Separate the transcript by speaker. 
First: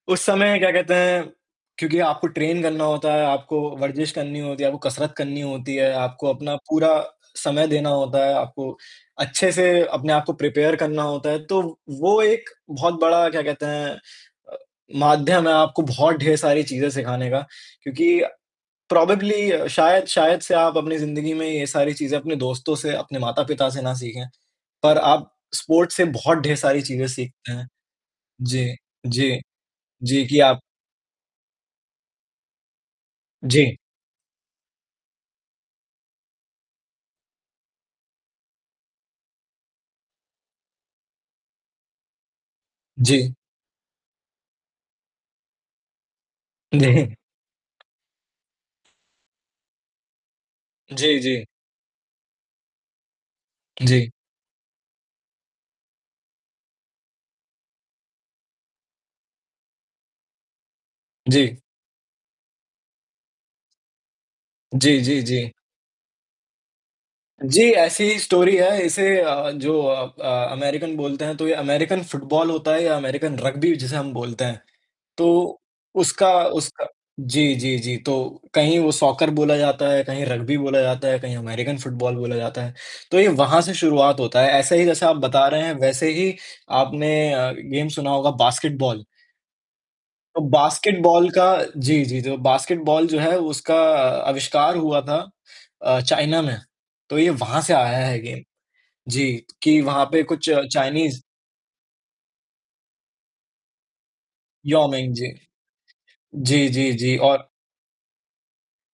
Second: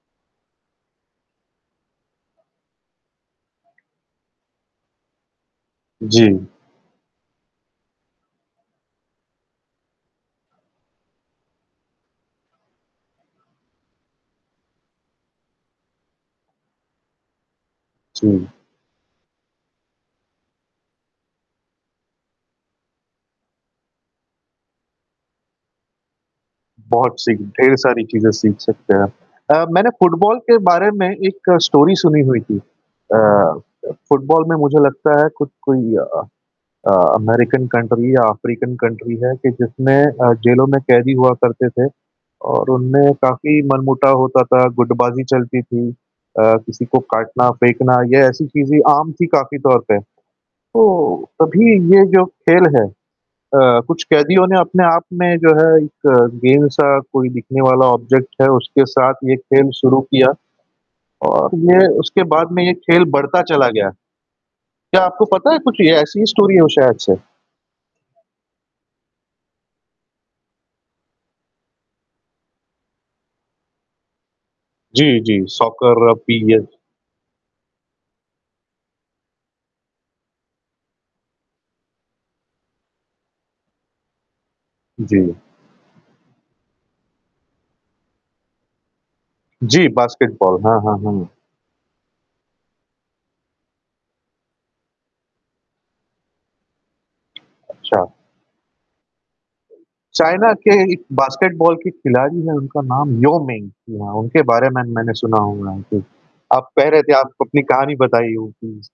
Speaker 1: उस समय क्या कहते हैं? क्योंकि आपको ट्रेन करना होता है, आपको वर्जिश करनी होती है, आपको कसरत करनी होती है, आपको
Speaker 2: जी।
Speaker 1: अपना पूरा समय देना होता है, आपको अच्छे से अपने आप को प्रिपेयर करना होता है। तो वो एक बहुत बड़ा क्या कहते हैं अ, माध्यम है आपको बहुत ढेर सारी चीज़ें सिखाने का क्योंकि
Speaker 2: जी।
Speaker 1: प्रोबेबली शायद शायद से आप अपनी ज़िंदगी में ये सारी चीज़ें अपने दोस्तों से, अपने माता-पिता से ना सीखें। पर आप स्पोर्ट्स से बहुत ढेर सारी चीज़ें
Speaker 2: बहुत-सी,
Speaker 1: सीखते हैं।
Speaker 2: ढेर सारी चीज़ें सीख
Speaker 1: जी,
Speaker 2: सकते हैं।
Speaker 1: जी।
Speaker 2: अ, मैंने
Speaker 1: जी,
Speaker 2: फुटबॉल
Speaker 1: कि
Speaker 2: के
Speaker 1: आप
Speaker 2: बारे में एक स्टोरी सुनी हुई थी। अ,
Speaker 1: जी।
Speaker 2: फुटबॉल में मुझे लगता है कु कोई अ अ, अमेरिकन कंट्री या अफ़्रीकन कंट्री है कि जिसमें अ, जेलों में कैदी हुआ करते थे और उनमें
Speaker 1: जी।
Speaker 2: काफ़ी मनमुटा होता था, गुटबाज़ी चलती थी। अ, किसी को
Speaker 1: [unintelligible]
Speaker 2: काटना, फेंकना ये ऐसी चीज़ें आम थी काफ़ी तौर पे। तो
Speaker 1: जी, जी।
Speaker 2: तभी ये जो खेल है अ, कुछ
Speaker 1: जी।
Speaker 2: कैदियों ने अपने आप में जो है एक गेंद-सा कोई दिखने वाला ऑब्जेक्ट है उसके साथ ये खेल शुरू किया और
Speaker 1: जी।
Speaker 2: ये उसके बाद में ये खेल बढ़ता चला गया।
Speaker 1: जी,
Speaker 2: क्या
Speaker 1: जी,
Speaker 2: आपको पता
Speaker 1: जी।
Speaker 2: है कुछ, ऐसी ही स्टोरी है शायद से?
Speaker 1: जी, ऐसी ही स्टोरी है इसे अ, जो अ अ, अमेरिकन बोलते हैं तो ये अमेरिकन फुटबॉल होता है या अमेरिकन रग्बी जिसे हम बोलते हैं।
Speaker 2: जी, जी।
Speaker 1: तो
Speaker 2: सॉकर
Speaker 1: उसका
Speaker 2: [unintelligible]
Speaker 1: उसका जी, जी, जी, तो कहीं वो सॉकर बोला जाता है कहीं रग्बी बोला जाता है कहीं अमेरिकन फुटबॉल बोला जाता है। तो ये वहाँ से शुरुआत होता है ऐसे ही जैसे आप
Speaker 2: जी।
Speaker 1: बता रहे हैं वैसे ही आपने अ, गेम सुना होगा बास्केटबॉल।
Speaker 2: जी,
Speaker 1: तो
Speaker 2: बास्केटबॉल। हाँ, हाँ, हाँ।
Speaker 1: बास्केटबॉल का जी, जी, जो बास्केटबॉल जो है उसका अ, अविष्कार हुआ था अ, चाइना में। तो ये वहाँ से
Speaker 2: अच्छा।
Speaker 1: आया है गेम जी, कि वहाँ पे कुछ
Speaker 2: चाइना के एक
Speaker 1: चाइनीज़
Speaker 2: बास्केटबॉल की खिलाड़ी हैं उनका नाम याओ मिंग जी हाँ, उनके बारे में
Speaker 1: याओ
Speaker 2: मैंने
Speaker 1: मिंग, जी।
Speaker 2: सुना हुआ है, जी।
Speaker 1: जी,
Speaker 2: आप कह
Speaker 1: जी,
Speaker 2: रहे थे
Speaker 1: जी
Speaker 2: आप
Speaker 1: और
Speaker 2: अपनी कहानी बताइयो प्लीज़।